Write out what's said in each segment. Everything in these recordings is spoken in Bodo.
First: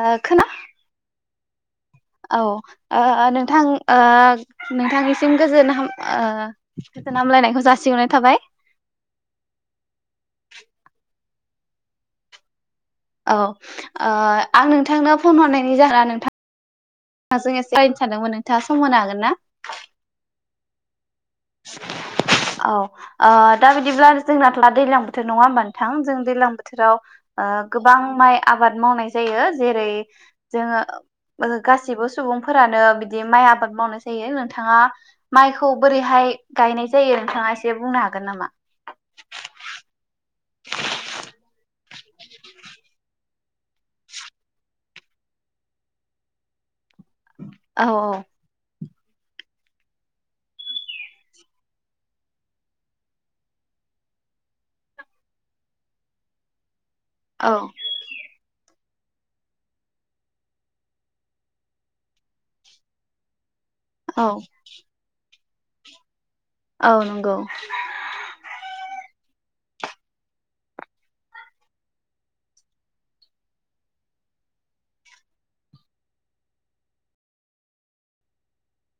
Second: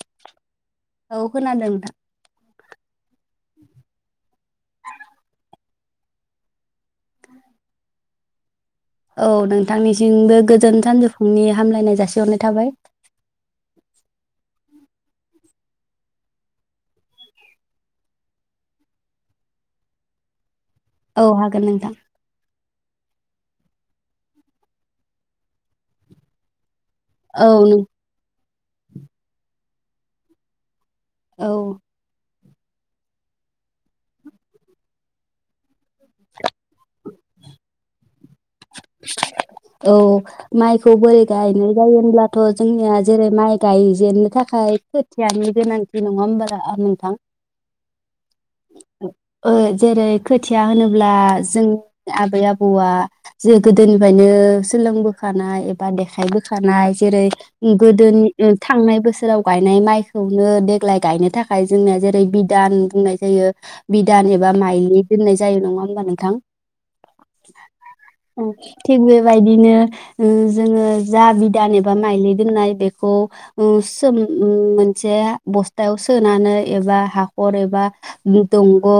ओ खोना। औ खोनादों नोंथां। औ। ओ ओ नोंथां ओ नोंथांनिसिम गोजोन हामलाय। ओ गोथोन हामलायनायखौ जासिहरनाय थाबाय। औ नोंथांनिसिमबो गोजोन सानजौफुंनि हामलायनाय जासिहरनाय थाबाय। औ ओ आं नोंथांनो फन हरनायनि जाहोना नोंथाजों एसे सावरायनो सानदोंमोन नोंथाङा सम होनो हागोन ना। औ हागोन नोंथां। औ ओ दा बिदिब्ला जोंनाथ दैज्लां बोथोर नङा होनबा नोथां जों दैज्लां बोथोर। बोथोराव ओ औ नों गोबां माइ। आबाद मावनाय जायो जेरै जोङो औ ओ गासिबो सुबुं फोरानो बिदि माइ आबाद मावनाय जायो नोंथाङा माइखौ बोरैहाय गायनाय जायो नोंथाङा एसे बुंनो हागोन नामा? औ माइखौ बोरै गायनाय गायो होनब्लाथ जोंनिया जेरै माइ गायजेननो थाखाय खोथियानो गोनांथि नङा होनब्ला औ औ ओ जेरै खोथिया होनोब्ला जोंनि आबै आबौआ जेरै गोदोनिफ्रायनो सोलोंबोखानाय एबा देखायबोखानाय जरै औ गोदोनि नुथा थांनाय बोसोराव गायनाय माइखौनो देग्लाय गायनो थाखाय जोंनिया जेरै बिदान बुंनाय जायो। औ बिदान एबा माइलि दोननाय जायो जायो नङा होनोबा नोंथां? औ नंगौ थिग बेबायदिनो जोङो जा बिदान एबा माइलि दोननाय बेखौ उम सोम उम मोनसे बस्थायाव सोनानै एबा हाखर एबा दंग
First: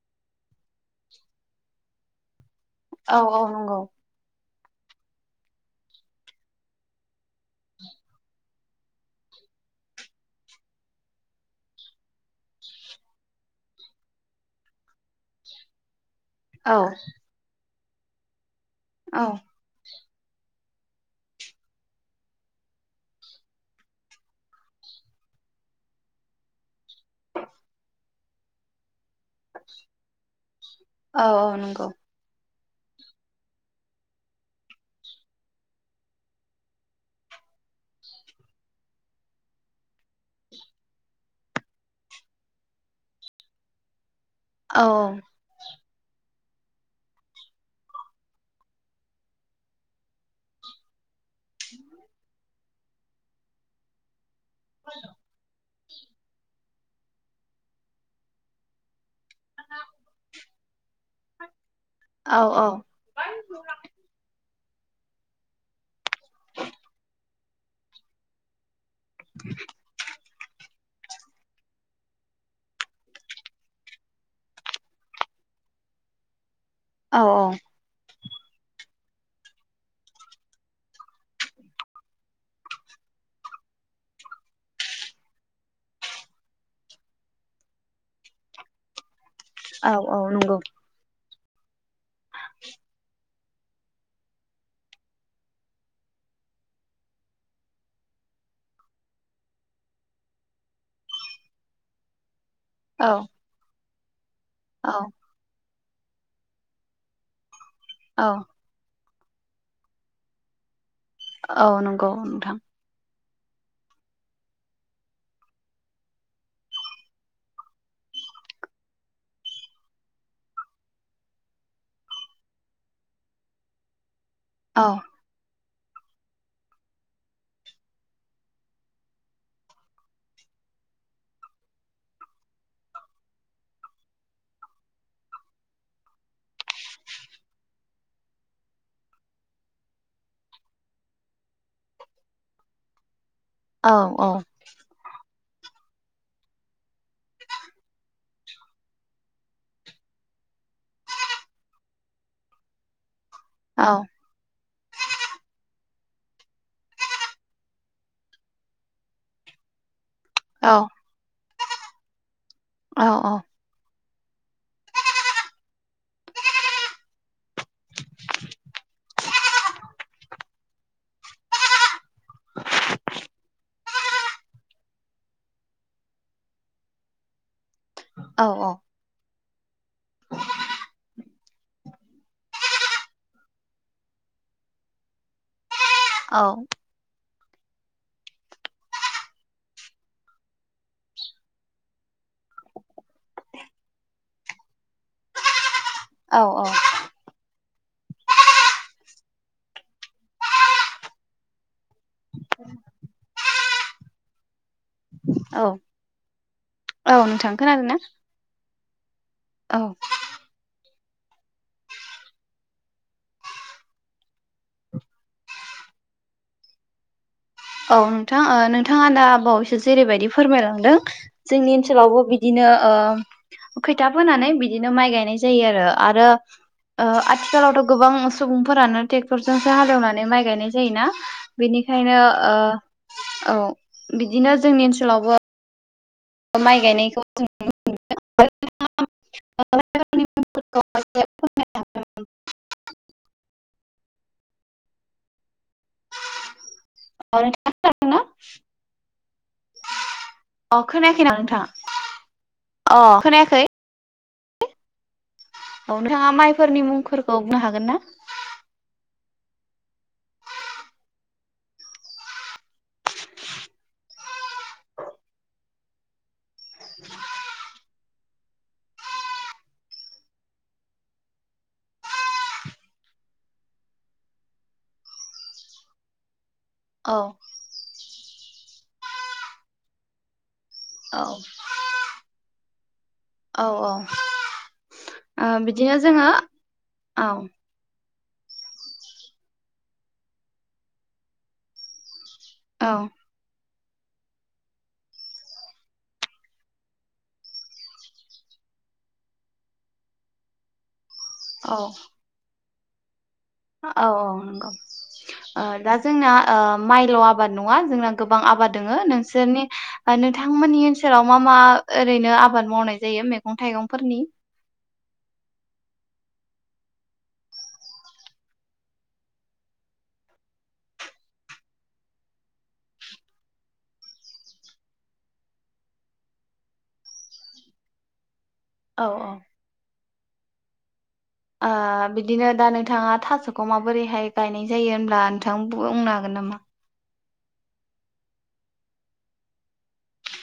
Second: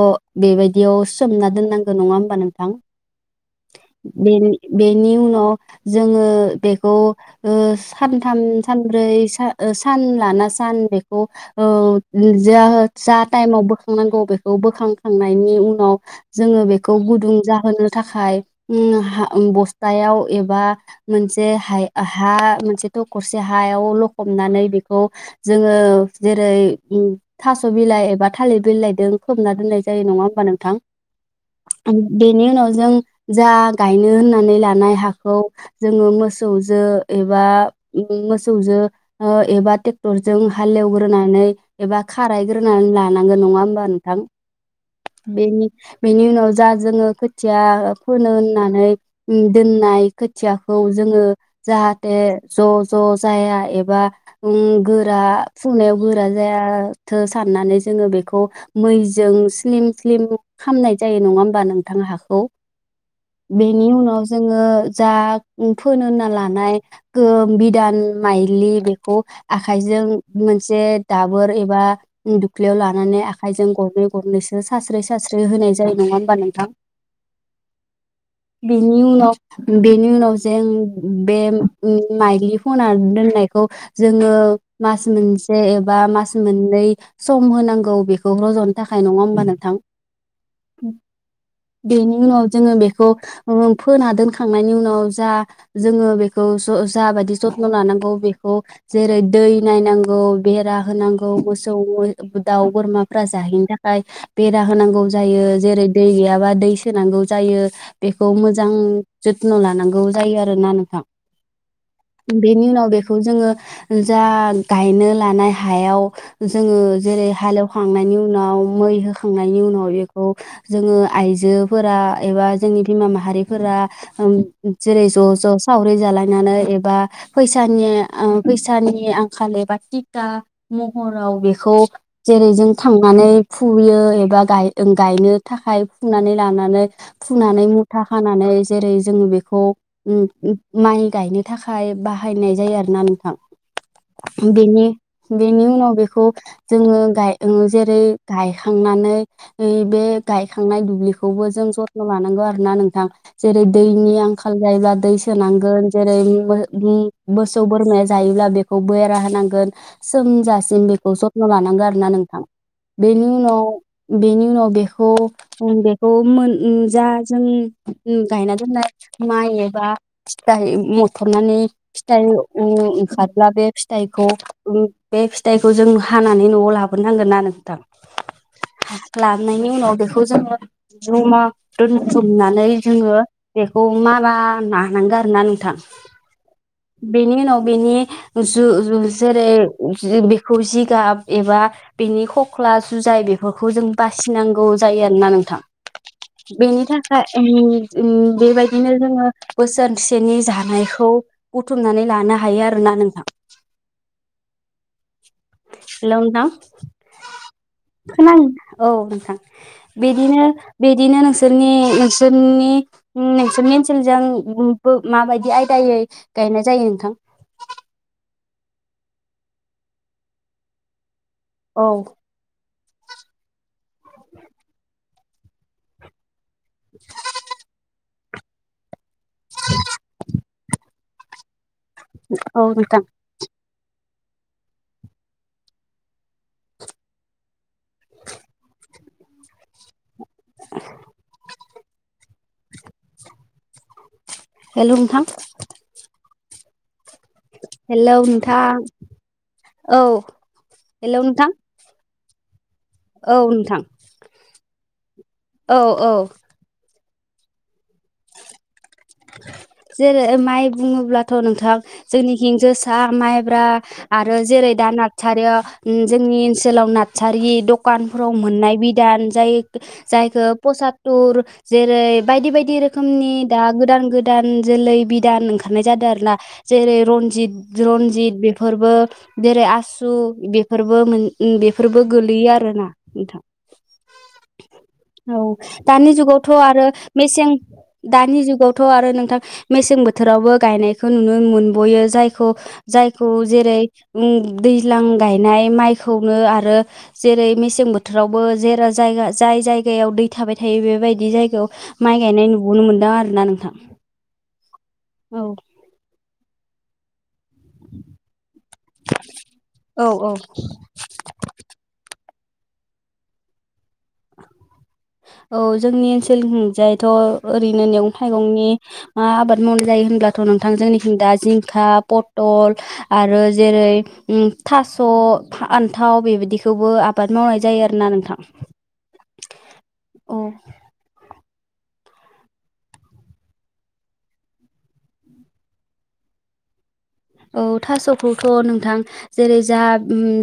बेबायदियाव सोमना दोननांगौ नङा होमबा नोंथां? औ औ नंगौ बे बेनि उनाव जोङो बेखौ ओ सानथाम सानब्रै सान लाना सान बेखौ ओ जा जा टाइमाव बोखांनांगौ बेखौ बोखांखांनायनि उनाव जोङो औ बेखौ गुदुं जाहोनो थाखाय उम औ हा बस्थायाव एबा मोनसे हा मोनसे थखरसे हायाव लखबनानै बेखौ जोङो जेरै थास बिलाइ एबा थालिर बिलाइदों होना दोननाय जायो नङा होमबा नोंथां औ औ नंगौ बेनि उनाव जों जा गायनो होननानै लानाय हाखौ जोङो मोसौजो एबा ओम मोसौजो एबा ट्रेक्टरजों हालेवग्रोनानै एबा खारायग्रोनानै लानांगोन नङा होमबा नोंथां औ बेनि बेनि उनाव जा जोङो खोथिया फोनो होननानै दोननाय खोथियाखौ जोङो जाहाथे ज' ज' जाया एबा उम गोरा फुनायाव गोरा जायाथो साननानै जोङो बेखौ मैजों स्लिम स्लिम खालामामनाय जायो नङा होमबा नों थां औ हाखौ औ बेनि उनाव जों जोङो जा फोनो होनना लानाय गोम बिदान माइलि बे खौ आखाइजों मोनसे दाबोर एबा दुख्लियाव लानानै आखाइजों गरनै गरनैसो सास्रि सास्रि होनाय जायो नङा होमबा नोंथां औ औ बेनि उनाव बेनि उनाव जें बे माइलि फोना दोननायखौ जोङो मास मोनसे एबा मास मोननै सम होनांगौ बेखौ रज'नो थाखाय नङा होम औ औ नंगौ! बेनि उनाव जोङो बेखौ फोना दोनखांनायनि उनाव जा जोङो बेखौ जाबायदि जथन' लानांगौ बेखौ जेरै दै नायनांगौ बेरा होनांगौ मोसौ मै दाउ औ बोरमाफ्रा जाहैयिनि थाखा आइ बेरा औ होनांगौ जायो जेरै दै गैयाबा दै सोनांगौ जायो औ बेखौ मोजां जथ्न' लानांगौ जायो आरो ना नोंथां औ नंगौ नोंथां खौ जोङो जा गायनो लानाय हायाव जोङो जेरै हालेवखांनायनि उनाव मै होखांनायनि उनाव बेखौ जोङो आइजोफोरा- एबा जोंनि बिमा माहारिफोरा ओम औ जेरै ज' ज' सावरि जालायनानै एबा फैसानि ओम फैसानि आंखाल एबा टिका महराव बेखौ जेरै जों थांनानै फुयो एबा गाय ओ गायनो थाखाय फुनानै लानानै फुनानै मुथा खानानै जेरै जोङो बेखौ ओम माइ गायनो थाखाय बाहायनाय जायो आरोना नोंथां औ औ बेनि बेनि उनाव बेखौ जोङो गाय ओ जेरै गायखांनानै ओ बे गायखांनाय दुब्लिखौबो जों ज' न' लानांगौ आरो ना नोंथां जेरै औ दैनि आंखाल जायोब्ला दै सोनांगोन जेरै मो मोसौ बोरमाया जायोब्ला बेखौ बेरा होनांगोन सोमजासिम औ बेखौ जथ न लानांगो आरो ना नोंथां औ बेनि उनाव बेनि उनाव बेखौ ओ बेखौ मोन ओम जा जों गायना दोननाय माइ एबा फिथाइ मथरनानै फिथाइ उ ओंखारब्ला बे फिथाइखौ ओ बे फिथाइखौ जों हानानै न'आव लाबोनांगोन आरो नोंथां औ औ नायनि उनाव बेखौ जोङो जमा दोनथुमनानै जोङो बेखौ मारा नानांगो आरोना नोंथां बेनि उनाव बेनि जु जेरै बेखौ जिगाब एबा बेनि खख्ला जुजाय बेफोरखौ जों बासिनांगौ जायो आरोना नोंथां औ बेनि थाखाय ओम बेबायदिनो जोङो बोसोनसेनि जानायखौ बुथुमनानै लानो हायो आरोोना नोंथां औ हेल' नोंथां औ नोंथां खोनादों ना खोनादों औ नोंथां औ बिदिनो बिदिनो नोंसोरनि नोंसोरनि नोंसोरनि ओनसोलजों माबायदि आयदायै गायनाय जायो नोंथां औ नोंथां ओ नोंथाङा दा बावैसो जेरैबायदि फोरमायलांदों जोंनि औ ओनसोलावबो बिदिनो ओ खैथा फोनानै बिदिनो माइ गायनाय जायो आरो आरो ओ आथिखालावथ' गोबां सुबुंफोरानो टेक टरजों बिनि खायनो ओ औ नोंथां औ बिदिनो जोंनि ओनसोलावबो माइ गायनायखौ जों नुनो मोन [inaudible] हेल' नोंथां हेलौ नोंथां औ अ हेलौ खोनायाखै नामा नोंथां नोंथाङा अ औ खोनायाखै नोंथां औ नोंथाङा माइफोरनि मुंफोर गबनो हागोन ना जेरै माइ बुङोब्लाथ' नोंथां जोंनिखि जोसा माइब्रा आरो जेरै दा नारसारियाव जोंनि ओनसोलाव नारसारि दखानफोराव मोननाय बिदान जाय जायखौ पसाटुर जेरै बायदि बायदि रोखोमनि दा गोदान गोदान जोलै बिदान ओंखारनाय जादों आरोना जेरै औ रनजित र जित बेफोरबो जेरै आसु बेफोरबो औ बेफोरबो गोलैयो आरोना नोंथां औ औ [inaudible] औ ओ बिदिनो दानि जोङो जुगावथ' आरो औ मेसें दानि जुगाव थ' आरो नोंथां मेसें बोथोरावबो गायनायखौ नुनो मोनबोयो जाय औ जायखौ जेरै उम दैज्लां गायनाय माइखौनो आरो जेरै मेसें बोथोरावबो जेर जायगा जाय जायगायाव दै थाबाय थायो बेबायदि दि जायगायाव औ माइ गायनाय नुनो मोनदों आरो ना नोंथां औ औ नंगौ। औ ओ दा जोंङा ओ‌ माइ ल' आ- आबाद नङा जोंना गोबां आबाद दङ नोंसोरनि औ औ नोंथांमोननि ओनसोलाव मा मा ओरैनो आबाद- आबाद मावनाय जायो मैगं-थाइगं - औ जोंनि ओनसो- लनि जायथ' ओरैनो मैगं थाइगंनि मा आबाद मावनाय जायो होनब्लाथ' नोंथां जोंनिथिं दा जिंखा, पथल, आरो जेरै थास', फान्थाव बेबायदिखौबो आबाद मावनाय जायो आरोना नोंथां। औ औ औ ओ बिदिनो दा नोंथाङा थास'खौ माबोरैहाय गायनाय जायो होनब्ला नोंथां बुंनो हागोन नामा? औ थास'खौथ' नोंथां जेरै जा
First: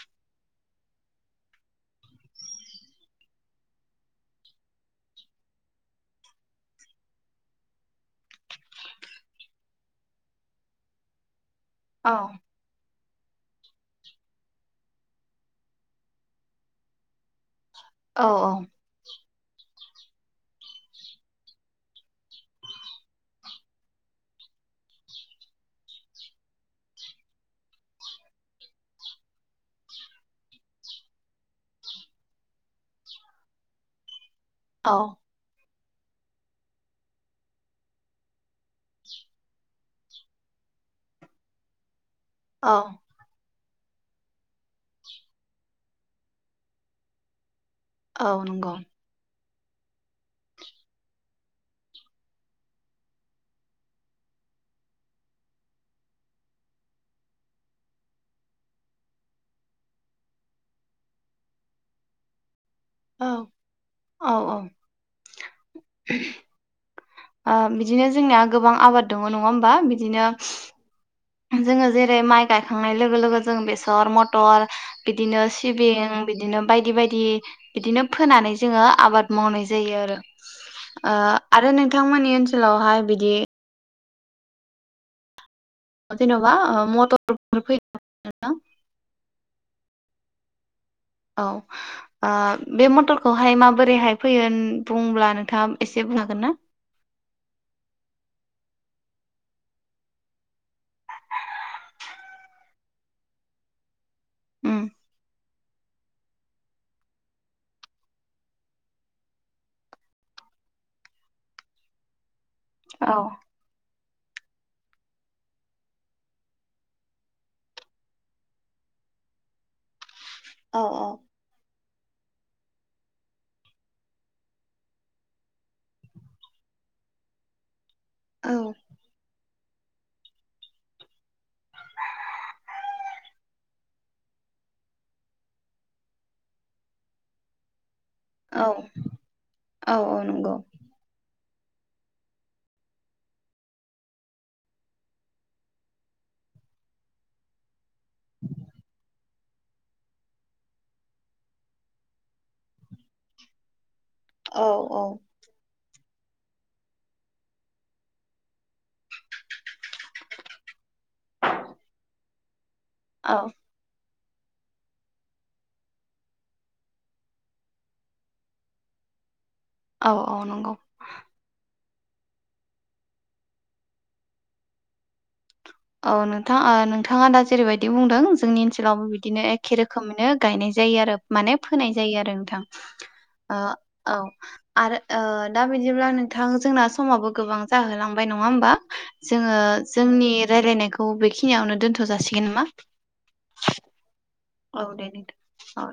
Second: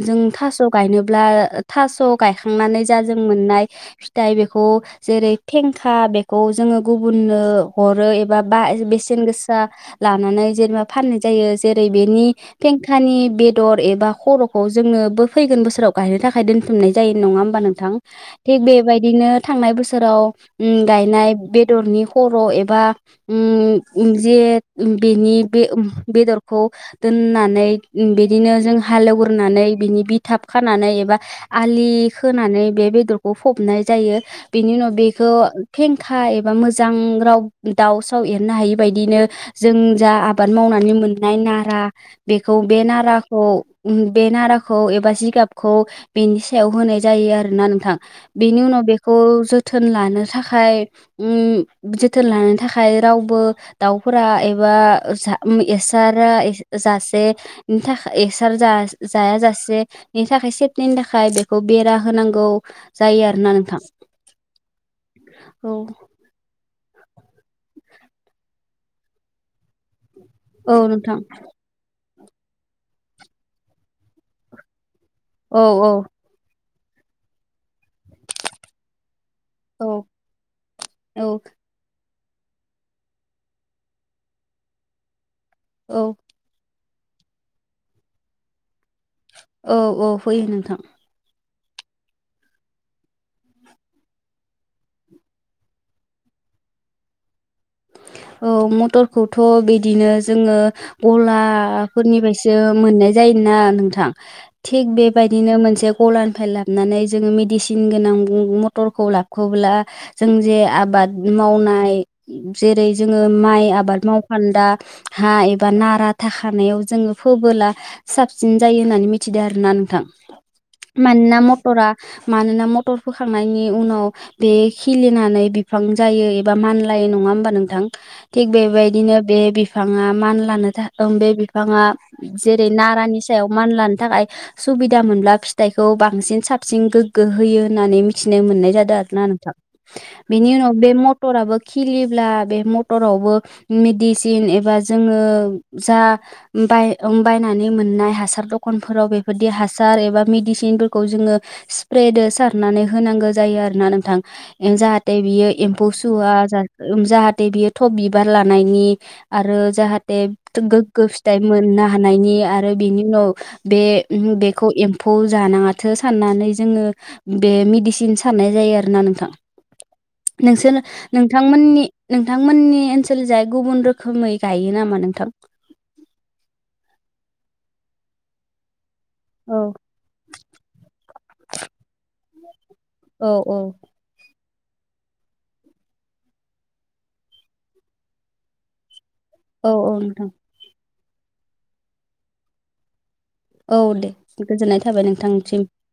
जों थास' गायनोब्ला ओ थास' गायखांनानै जा जों मोननाय फिथाइ बेखौ जेरै फेंखा बेखौ जोङो गुबुननो हरो एबा बा बेसेन गोसा लानानै जेनेबा फाननाय जायो। जेरै औ बेनि फें- खानि बेदर एबा खर'खौ जोंनो बो फैगोन बोसोराव गायनो थाखाय दोनथुमनाय जायो नङा होमबा नों- थां औ थिग बेबायदिनो थांनाय बोसोराव उम गायनाय बेदरनि खर' एबा उम जे बेनि बे बेदर- खौ दोननानै बिदिनो जों हालेवग्रोनानै बिनि बिथाब खानानै एबा आलि खोनानै बे बेदरखौ फबनाय जायो। बिनि उनाव औ बेखौ फेंखा एबा मोजां राव दाव साव एरनो हायि बायदिनो जों जा आबाद मावनानै मोन- नाय नारा बेखौ औ बे नाराखौ बे नाराखौ एबा जिगाबखौ बेनि सायाव होनाय जायो आरो ना नों- थां औ बिनि नंगौ। उनाव बेखौ जोथ - थोन लानो थाखाय उम जोथोन लानो थाखाय रावबो दाउफोरा एबा जा एस - सारा जासे थाखाय एस्सार हो जाया जासे बेनि थाखाय सेफटिनि थाखाय बेखौ बेरा होनांगौ। औ जायो आरोना नोंथां औ औ । औ अ बिदिनो जोंनिया गोबां आबाद दङ नङा होमबा बिदिनो औ नों - थां जोङो जेरै माइ गायखांनाय लोगो लोगो जों बेसर, मटर बिदिनो औ सिबिं बिदिनो बायदि बायदि। बिदिनो फोनानै जोङो आबाद मावनाय औ जायो आरो ओ औ आरो नों बिथांमोननि ओनसोलावहाय बिदि औ जेनबा म - टर [unintelligible] औ औ फैयो नोंथां। औ आ बे मथरखौहाय माबोरैहाय फैयो बुंब्ला नोंथाङा एसे बुंनो हागोन ना? औ मटरखौथ' बिदिनो जोङो गलाफोरनिफ्रायसो मोननाय जायोना नोंथां। उम थिग बेबायदिनो मोन से गलानिफ्राय लाबनानै जोङो मेडिसिन गोनां मटरखौ लाखुब्ला जों जे आबाद मावनाय जेरै औ जोङो माइ आबाद माव खान्दा हा एबा नारा थाखानायाव जोङो फोबोला साबसिन जायो होननानै मिथिदों आरोना नोंथां। औ मानो ना म मथरा मानोना मथर फोखांनायनि उनाव बे खिलिनानै बिफां जायो एबा मान लाय नङा होनबा नोंथां? थिग औ बेबायदिनो बे बि बिफाङा मान लानो थाखाय ओ बे बिफाङा जेरै नारानि सायाव मान लानो थाखाय सुबिदा मोनब्ला फिथाइखौ बांसिन साबसिन गोग्गो होयो होननानै मिथ थिनो औ मोननाय जादों आरोना नोंथां औ औ बेनि नंगौ उनाव बे मथराबो खिलिब्ला बे मथरावबो मेडिसिन एबा जोङो जा बाय बायनानै मोननाय हासार दखानफोराव बे दि हासार एबा मेडिसिनफोरखौ जोङो स्प्रेदो सारनानै होनांगौ जायो आरोना नोंथां। औ ओं औ जाहाथे बियो एम बसुआस जा जाहाथे बियो थब बिबार लानायनि आरो जाहाथे गोग्गो फिथाइ मोननो हानायनि आरो आरो बेनि उनाव औ बे बेखौ एम्फौ जानाङाथो साननानै जोङो बे मेडिसिन साननाय जायो आरोना नोंथां। औ औ नंगौ। मोननि नोंथांमोननि ओनसोल जाय गुबुन रोखोमै गायो नामा नोंथां? औ नोंथां ओ नोंथाङा दा जेरैबायदि बुंदों जोंनिओ लावबो बिदिनो औ एखे रोखोमयैनो गायनाय जायो आरो माने फोनाय जायो आरो। औ औ आ औ। आरो ओ दा बिदिब्ला नोंथां जोंना समाबो गोबां जाहोलांबाय नङा होमबा? जोङो औ औ नोंथां जोंनि नायखौ बेखिनियावनो दोन्थ' जासिगोन नामा। औ दे। गोजोननाय औ थाबाय दे नोंथांसिम। नोंथां औ